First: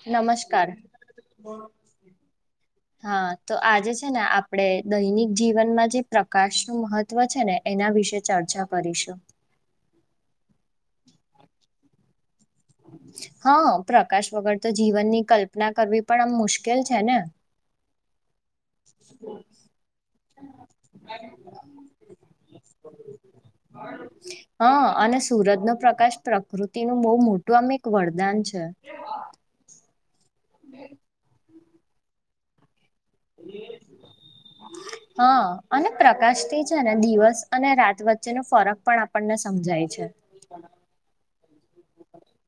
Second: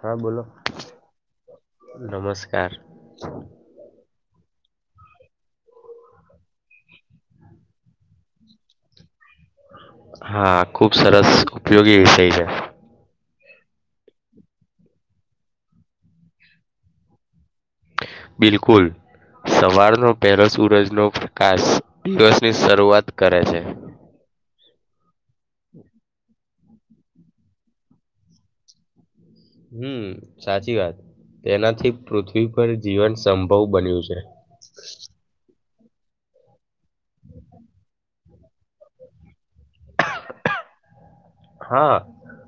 હા બોલો. નમસ્કાર નમસ્કાર હા તો આજે છે ને આપ આપણે દૈનિક જીવનમાં જે પ્રકાશ નું મહત્વ છે ને એના વિશે ચર્ચા કરીશું. હા ખુબ સરસ ઉપયોગી વિષય છે. હા પ્રકાશ વગર તો જીવનની કલ્પના કરવી પણ આમ મુશ્કેલ છે ને. બિલકુલ. સવારનો પહેલો સૂરજનો પ્રકાશ દિવસની શરૂઆત કરે છે. [inaudible] હા અને સુરત નો પ્રકાશ પ્રકૃતિનું બહુ મોટું આમ એક વરદાન છે. હમ સાચી વાત તેનાથી પૃથ્વી પર જીવન સંભવ બન્યું છે. હા અને પ્રકાશથી છે ને દિવસ અને રાત વચ્ચેનો ફરક પણ આપણને સમજાય છે. [inaudible] હા.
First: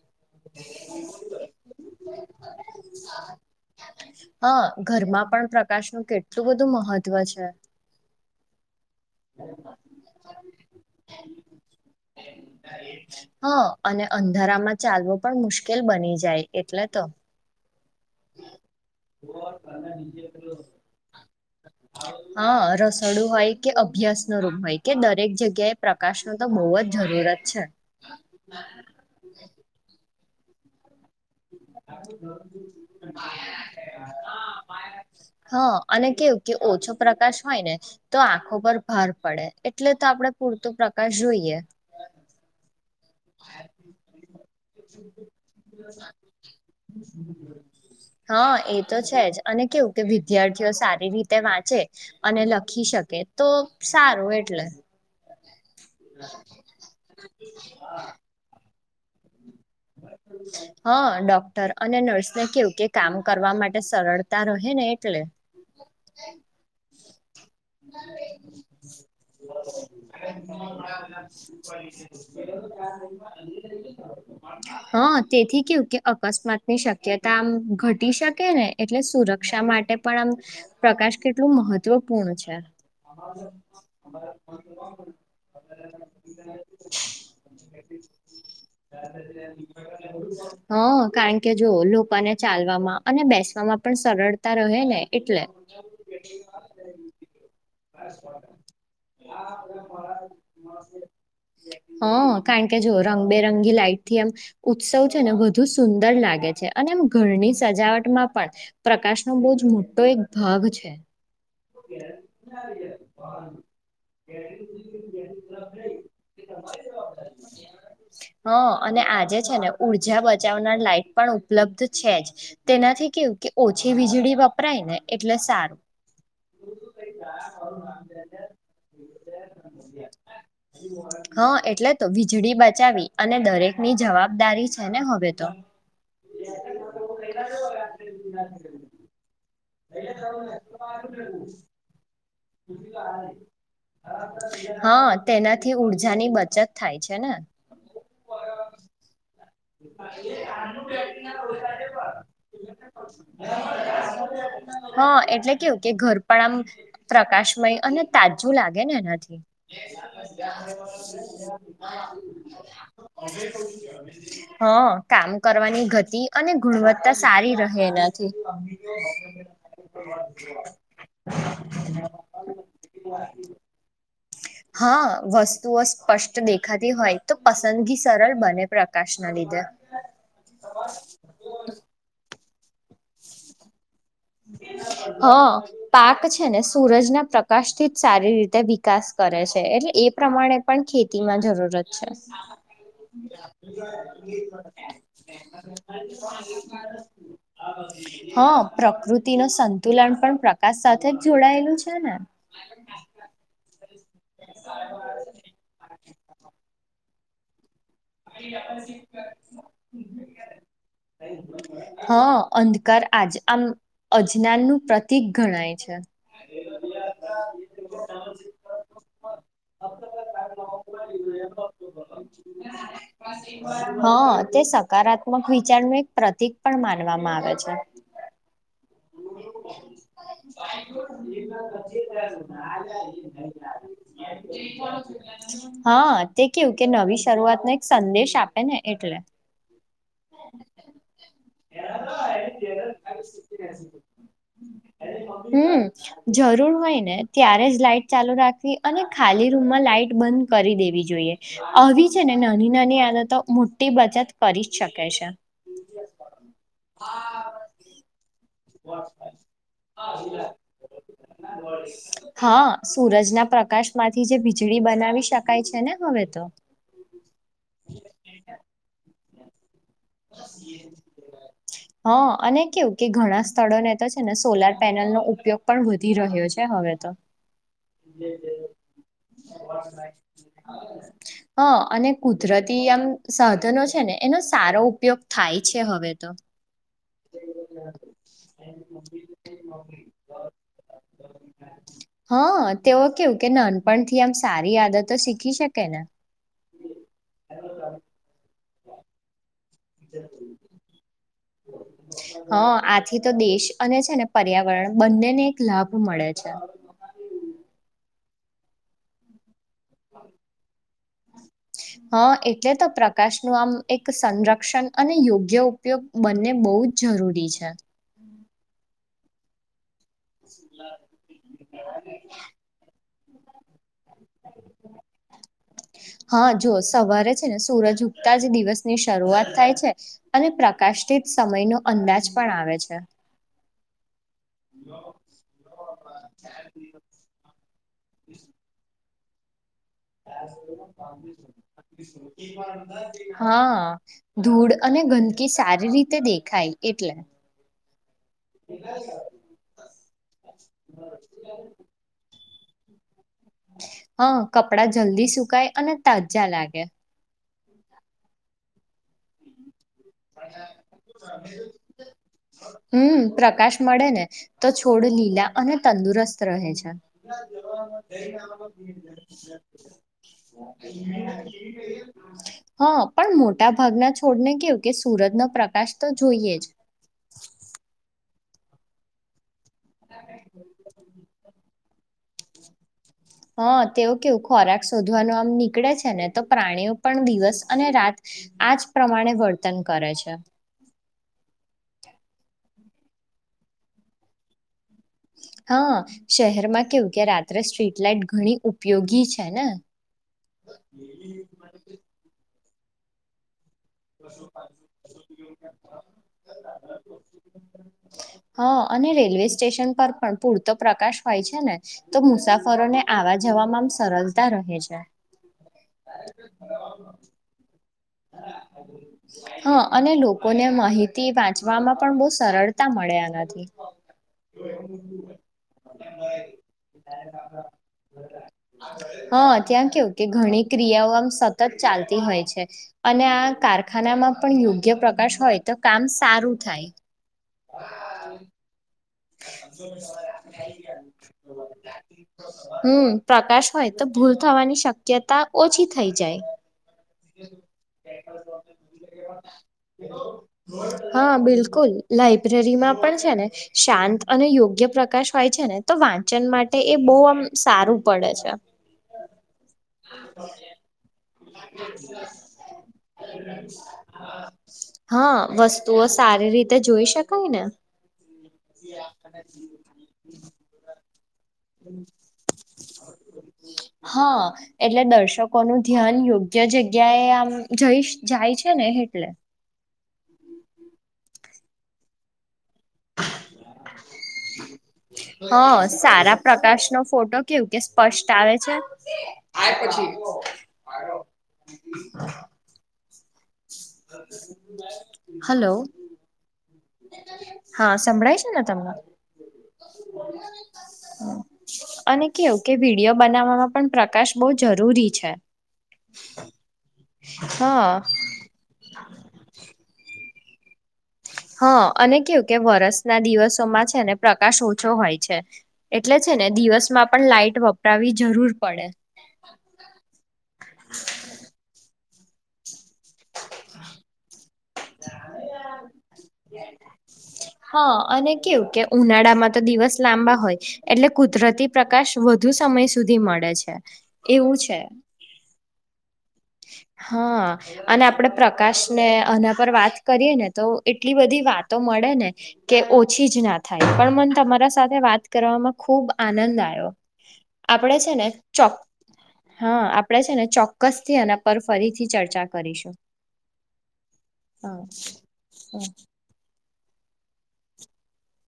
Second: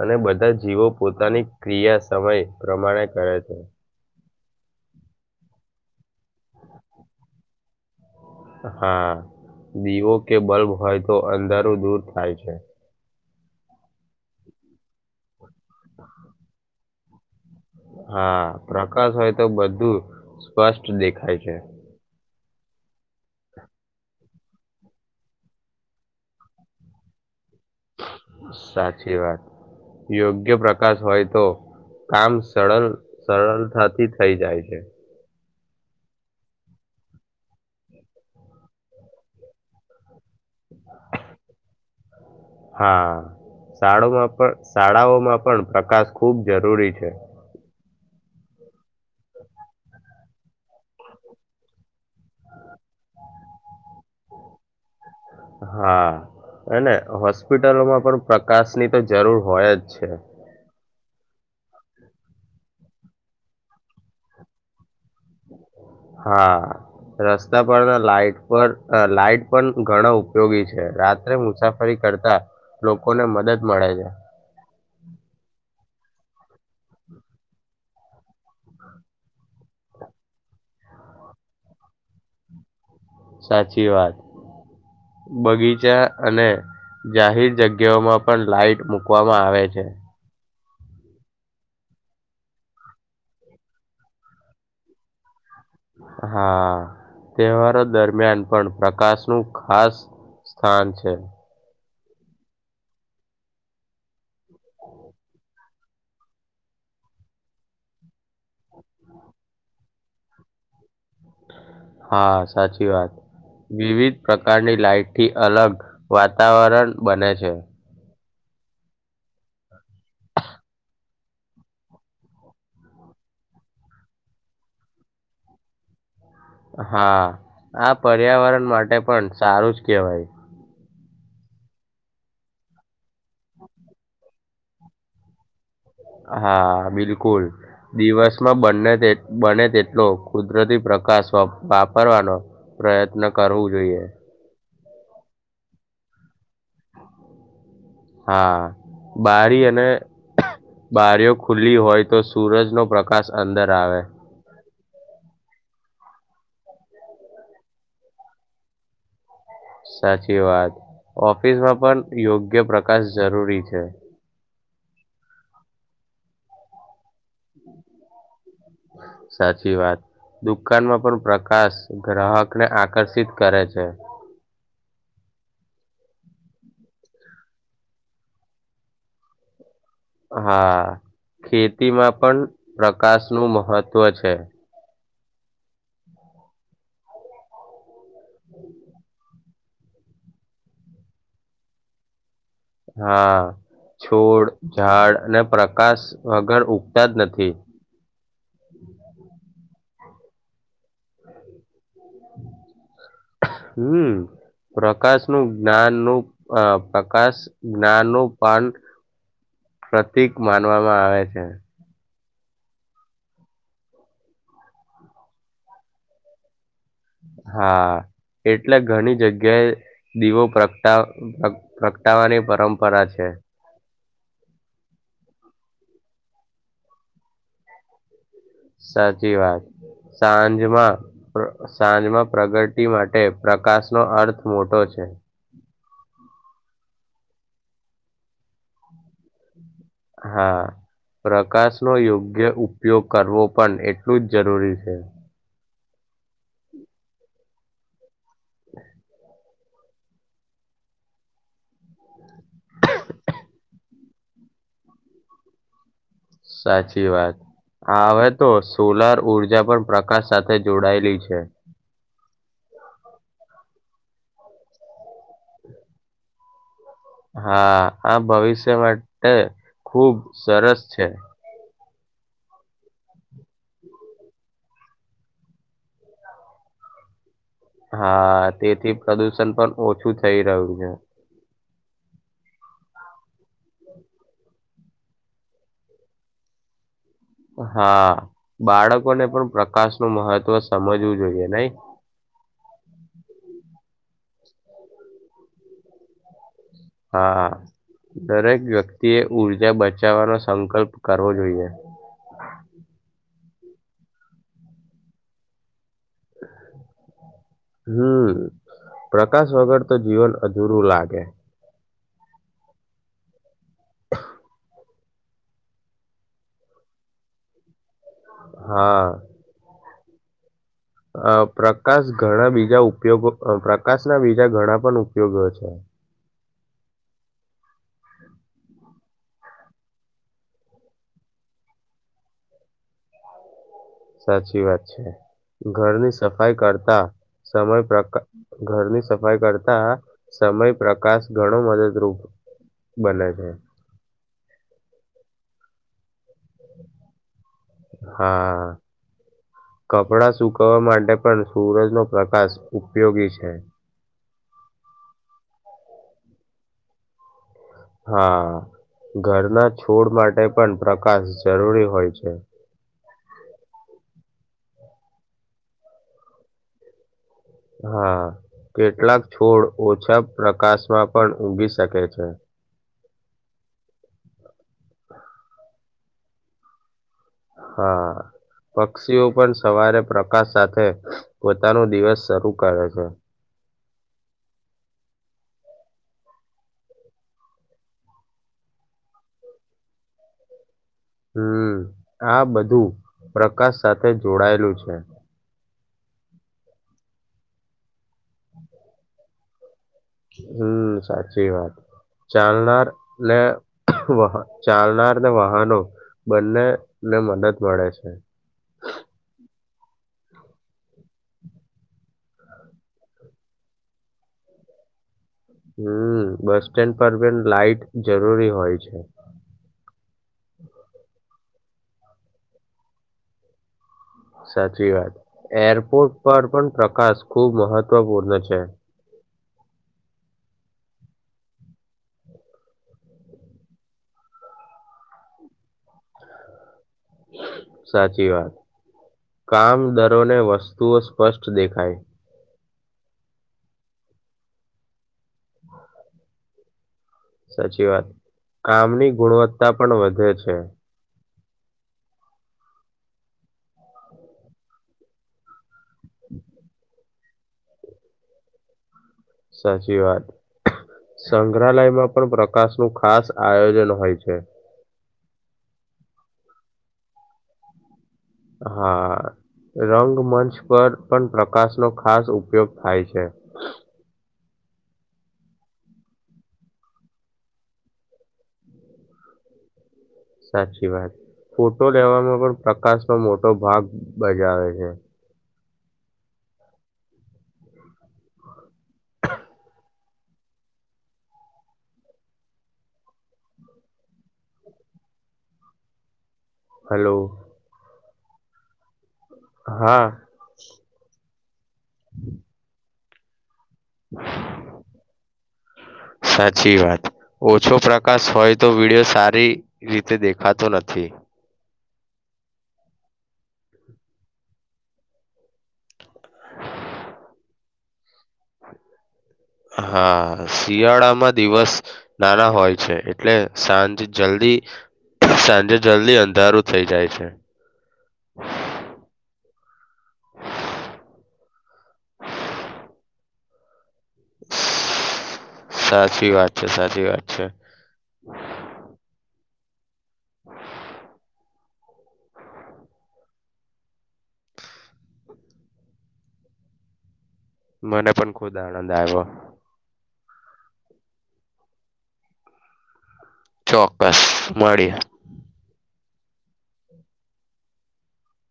અને બધા જીવો પોતાની ક્રિયા સમય પ્રમાણે કરે છે. હા ઘરમાં પણ પ્રકાશનું કેટલું બધું મહત્વ છે. હા દીવો કે બલ્બ હોય તો અંધારું દૂર થાય છે. હા અને અંધારામાં ચાલવો પણ મુશ્કેલ બની જાય એટલે તો. હા પ્રકાશ હોય તો બધું સ્પષ્ટ દેખાય છે. હા રસોડું હોય કે અભ્યાસ નું રૂપ હોય કે દરેક જગ્યાએ પ્રકાશ નુ તો બહુ જ જરૂરત છે સાચી વાત યોગ્ય પ્રકાર પ્રકાશ હોય તો કામ સરળ સરળતાથી થઈ જાય છે. હા અને કેવું કે ઓછો પ્રકાશ હોય ને તો આંખો પર ભાર પડે એટલે તો આપડે પૂરતો પ્રકાશ જોઈએ. હા શાળામાં પણ શાળાઓમાં પણ પ્રકાશ ખૂબ જરૂરી છે. [inaudible] હા એ તો છે જ અને કેવું કે વિદ્યાર્થીઓ સારી રીતે વાંચે અને લખી શકે તો સારું એટલે. હા એને હોસ્પિટલોમાં પણ પ્રકાશ ની તો જરૂર ભય જ છે હા ડોક્ટર અને નર્સ ને કેવું કે કામ કરવા માટે સરળતા રહે ને એટલે હા રસ્તા પરના લાઈટ પર અ લાઈટ પણ ઘણા ઉપયોગી છે. [inaudible] રાત્રે મુસાફરી કરતા લોકોને મદદ મળે છે હા તેથી કેવુ કે અકસ્માતની શક્યતા આમ ઘટી શકે ને એટલે સુરક્ષા માટે પણ આમ પ્રકા સ કેટલું મહત્વપૂર્ણ છે. સાચી વાત બગીચા અને જાહેર જગ્યાઓમાં પણ લાઈટ મૂકવા [inaudible] હા કારણ કે જો લોકોને ચાલવામાં અને બેસવામાં પણ સરળતા રહે ને એટલે હા તહેવારો દરમિયાન પણ પ્રકાશનું ખાસ સ્થાન છે. હ કારણ કે જો રંગબેરંગી લાઈટ થી એમ ઉત્સવ છે ને વધુ સુંદર લાગે છે અને એમ ઘરની સજાવટમાં પણ પ્ર કાશનો બો જ મોટો એક ભાગ છે. હા સાચી વાત વિવિધ પ્રકારની લાઈટથી અલગ વાતા સરળ બને છે. [inaudible] હ અને આજે છે, ને ઉર્જા બચાવનાર લાઈટ પણ ઉપલબ્ધ છે, જ તેનાથી કેવું કે ઓછી વીજળી વપરાય ને એટલે સારું હા આ પર્યાવરણ માટે પણ સારું જ કેવાય હા એટલે તો વીજળી બચાવી અને દરેકની જવાબદારી છે, ને હવે તો હા બિલકુલ દિવસમાં બંને તે બને તેટલો કુદરતી પ્રકાશ વપ વાપરવાનો પ્રયત્ન કરવુ જોઈએ હા તેનાથી ઊર્જાની બચત થાય છે, ને હા બારી અને બારીઓ [inaudible] ખુલ્લી હોય તો સૂરજનો પ્રકાશ અંદર આવે હા એટલે કેવું કે ઘર પણ આમ પ્રકાશમય અને તાજું લાગે ને એનાથી સાચી વાત ઓફિસમાં પણ યોગ્ય પ્રકાશ જરૂરી છે. હ કામ કરવાની ગતિ અને ગુણવત્તા સારી રહે એનાથી સાચી વાત. [inaudible] દુકાનમાં પણ પ્રકાશ ગ્રાહકને આકર્ષિત કરે છે. હા વસ્તુઓ સ્પષ્ટ દેખાતી હોય તો પસંદગી સરલ બને પ્રકાશના લીધે હા ખેતીમાં પણ પ્રકાશનું મહત્ત્વ છે. હ પાક છે, ને સૂરજના પ્રકાશથી જ સારી રીતે વિકાસ કરે છે, એટલે એ પ્રમાણે પણ ખેતીમાં જરૂરત છે. હા છોડ ઝાડ અને પ્રકાશ વગર ઉગતા જ નથી હા પ્રકૃતિ ન સંતુલન પણ પ્રકાશ સાથે જ જોડાયેલું છે. ને [inaudible] હમ પ્રકાશનું જ્ઞાનનું અ આકાશ જ્ઞાનનું પાન પ્રતીક માનવામાં આવે છે. હા અંધકાર આજ આમ અજનાનનું પ્રતિક ગણાય છે. હા એટલે ઘણી જગ્યાએ દીવો પ્રગટા પ્રગ- પ્રગટાવાની પરંપરા છે [unintelligible] હા તે સકારાત્મક વિચારનું એક પ્રતિક પણ માનવામાં આવે છે. સાચી વાત સાંજમાં સાંજમાં પ્રગતિ માટે પ્રકાશનો અર્થ મોટો છે. હા તે કેવું કે નવી શરૂઆત ને એક સંદેશ આપે ને એટલે હા. પ્રકાશનો યોગ્ય ઉપયોગ કરવો પણ એટલું જ જરૂરી છે. હમ જરૂર હોય ને ત્યારે જ લાઈટ ચાલુ રાખવી અને ખાલી રૂમમાં લાઈટ બંધ કરી દે વી જોઈએ આવી છે ને નાની નાની આદતો મોટી બચત કરી શકે છે. સાચી વાત હા હવે તો સોલાર ઊર્જા પણ પ્રકાશ સાથે જોડાયેલી છે. હા સુરજના પ્રકાશમાંથી જે વીજળી બનાવી શકાય છે, ને હવે તો હા આ ભવિષ્ય માટે ખુબ સરસ છે. હ અને કેવું કે ઘણા સ્થળોને તો છે, ને સોલાર પેનલનો ઉપયોગ પણ વધી રહ્યો છે, હવે ત. હા તેથી પ્રદુષણ પણ ઓછું થઈ રહ્યું છે. હ અને કુદરતી આમ સાધનો છે, ને એનો સારો ઉપયોગ થાય છે, હવે તો હા બાળકોને પણ પ્રકાશ નું મહત્વ સમજવું જોઈએ નઈ? હ તેઓ કેવું કે નાનપણથી આમ સારી આદતો શીખી શકે ને હા હા દરેક વ્યક્તિએ ઉર્જા બચાવવાનો સંકલ્પ કર હ આથી તો દેશ અને છે, ને પર્યાવરણ બંનેને એક લાભ મળે છે. હમ પ્રકાશ વગર તો જીવન અધૂરું લાગે હ એટલે તો પ્રકાશ નું આમ એક સંરક્ષણ અને યોગ્ય ઉપયોગ બંને બોવ ખુબ જરૂરી છે. હા. આ પ્રકાશ ઘણા બીજા ઉપયોગો પ્રકાશના બીજા ઘણા પણ ઉપયોગો છે. હા જો સવારે છે, જ સૂરજ ઉગતા જ દિવસ ની શરૂઆત થાય છે, અને પ્રકાશથી સમય નો અંદાજ પણ આવે છે. સાચી વાત છે, ઘરની સફાઈ કરતા સમય પ્રકા ઘરની સફાઈ કર મદદરૂપ બને છે હા. ધૂળ અને ગંદકી સારી રીતે દેખાય એટલે હા કપડા સુકવવા માટે પણ સૂરજ નો પ્રકાશ ઉપયોગી છે. હ કપડા જલ્દી સુકાય અને તાજા લાગે હા ઘરના છોડ માટે પણ પ્રકાશ જરૂરી હોય છે. હમ પ્રકાશ મળે ને તો છોડ લીલા અને તંદુરસ્ત રહે છે. [inaudible] હા કેટલાક છોડ ઓછા પ્રકાશમાં પણ ઊગી શકે છે હ. પણ મોટા ભાગના છોડને કેવું કે સુરજનો પ્રકાશ તો જોઈએ જ હા પક્ષીઓ પણ સવારે પ્રકાશ સાથે પોતાનું દિવસ શરૂ કરે છે. હ તેઓ કેવું ખોરાક શોધવાનું આમ નીકળે છે, ને તો પ્રાણીઓ પણ દિવસ અને રાત આ આ જ પ્રમાણે વર્તન કરે છે. હમ આ બધું પ્રકાશ સાથે જોડાયેલું છે. હ શહેરમાં કેવું કે રાત્રે સ્ટ્રીટ લાઈટ ઘણી ઉપયોગી છે ને? હમ સાચી વાત ચાલનાર ને વહા ચાલનાર ને વાહનો બંને ને મદદ મળે છે. હા અને રેલવેસ સ્ટેશન પર પણ પૂરતો પ્રકાશ હોય છે, ને તો મુસાફરોને આવા જવામાં આમ સરલતા ર હે છે. હમ બસ સ્ટેન્ડ પર પર લાાઈટ જરૂરી હોય છે. હા અને લોકોને મહિતી વાંચવામાં પણ બો સરળતા મળે આનાથી સાચી વાત એરપોર્ટ પર પણ પ્રકાશ ખુબ મહત્વપૂર્ણ છે. હા ત્યાં કેવું કે ઘણી ક્રિયાઓ આમ સતત ચાલતી હોય છે. અને આ કારખાનામાં પણ યોગ્ય પ્રકાશ હોય તો કામ સારું થાય સાચી વાત કામ દરોને વસ્તુઓ સ્પષ્ટ દેખાય હમ પ્રકાશ હોય તો ભૂલ થવાની શક્યતા ઓછી થઈ જાય સાચી વાત કામની ગુણવત્તા પણ વધે છે હા બિલકુલ લાઈબ્રેરી માં પણ છે ને શાંત અને યોગ્ય પ્રકાશ હોય છે ને તો વાંચન માટે એ બહુ આમ સારું પડે છે સાચી વાત સંગ્રહાલયમાં પણ પ્રકાશ નું ખાસ આયોજન હોય છે હા વસ્તુઓ સારી રીતે જોઈ શકાય ને હા રંગ મંચ પર પણ પ્ર આકાશનો ખાસ ઉપયોગ થાય છે હા એટલે દર્શકો નું ધ્યાન યોગ્ય જગ્યાએ આમ જઈ જાય છે ને એટલે સાચી વાત ફોટો લેવામાં પણ પ્રકાશનો મોટો ભાગ બજાવે છે હ સારા પ્રકાશ નો ફોટો કેવું કે સ્પષ્ટ આવે છે [inaudible] હલો હલો હા સંભળાય છે ને તમને હા અને કેવું કે વિડીિયો બનાવવામાં પણ પ્રકાશ બહુ જરૂરી છે સાચી વાત ઓછો હા પ્રકાશ હોય તો વિડીિયો સારી રીતે દેખ ખાતું નથી હા અને કેવું કે વરષના દિવસોમાં છેને પ્રકાશ ઓછો હોય છે એટલે ને દિવસમાં પણ લાઈટ વપરાવી જરૂર પડે હા શિયાળામાં દિવસ નાના હોય છે એટલે સાંજ જલ્દી સાંજે જલ્દી અંધારું થઈ જાય છે. હા અને કેવું કે ઉનાળામાં તો દિવસ લાંબા હોય એટલે કુદરતી પ્રકાશ વધુ સમય સુધી મળે છે એવું છે સાચી વાત છે સાચી વાત છે હા અને આપડે પ્રકાશ ને એના પર વાત કરીએ ને તો એટલી બધી વાત તો મળે ને કે ઓછી જ ના થાય પણ મને તમારા સાથે વાત કરવામાં ખુબ આનંદ આવ્યો આપડે મને છે ને પણ ખુદ ચો આનંદ આવ્યો. હા આપણેે છે ને ચોક્કસ થી એના પર ફરીથી ચર્ચા કરીશું ચોક્કસ હા મળી હા.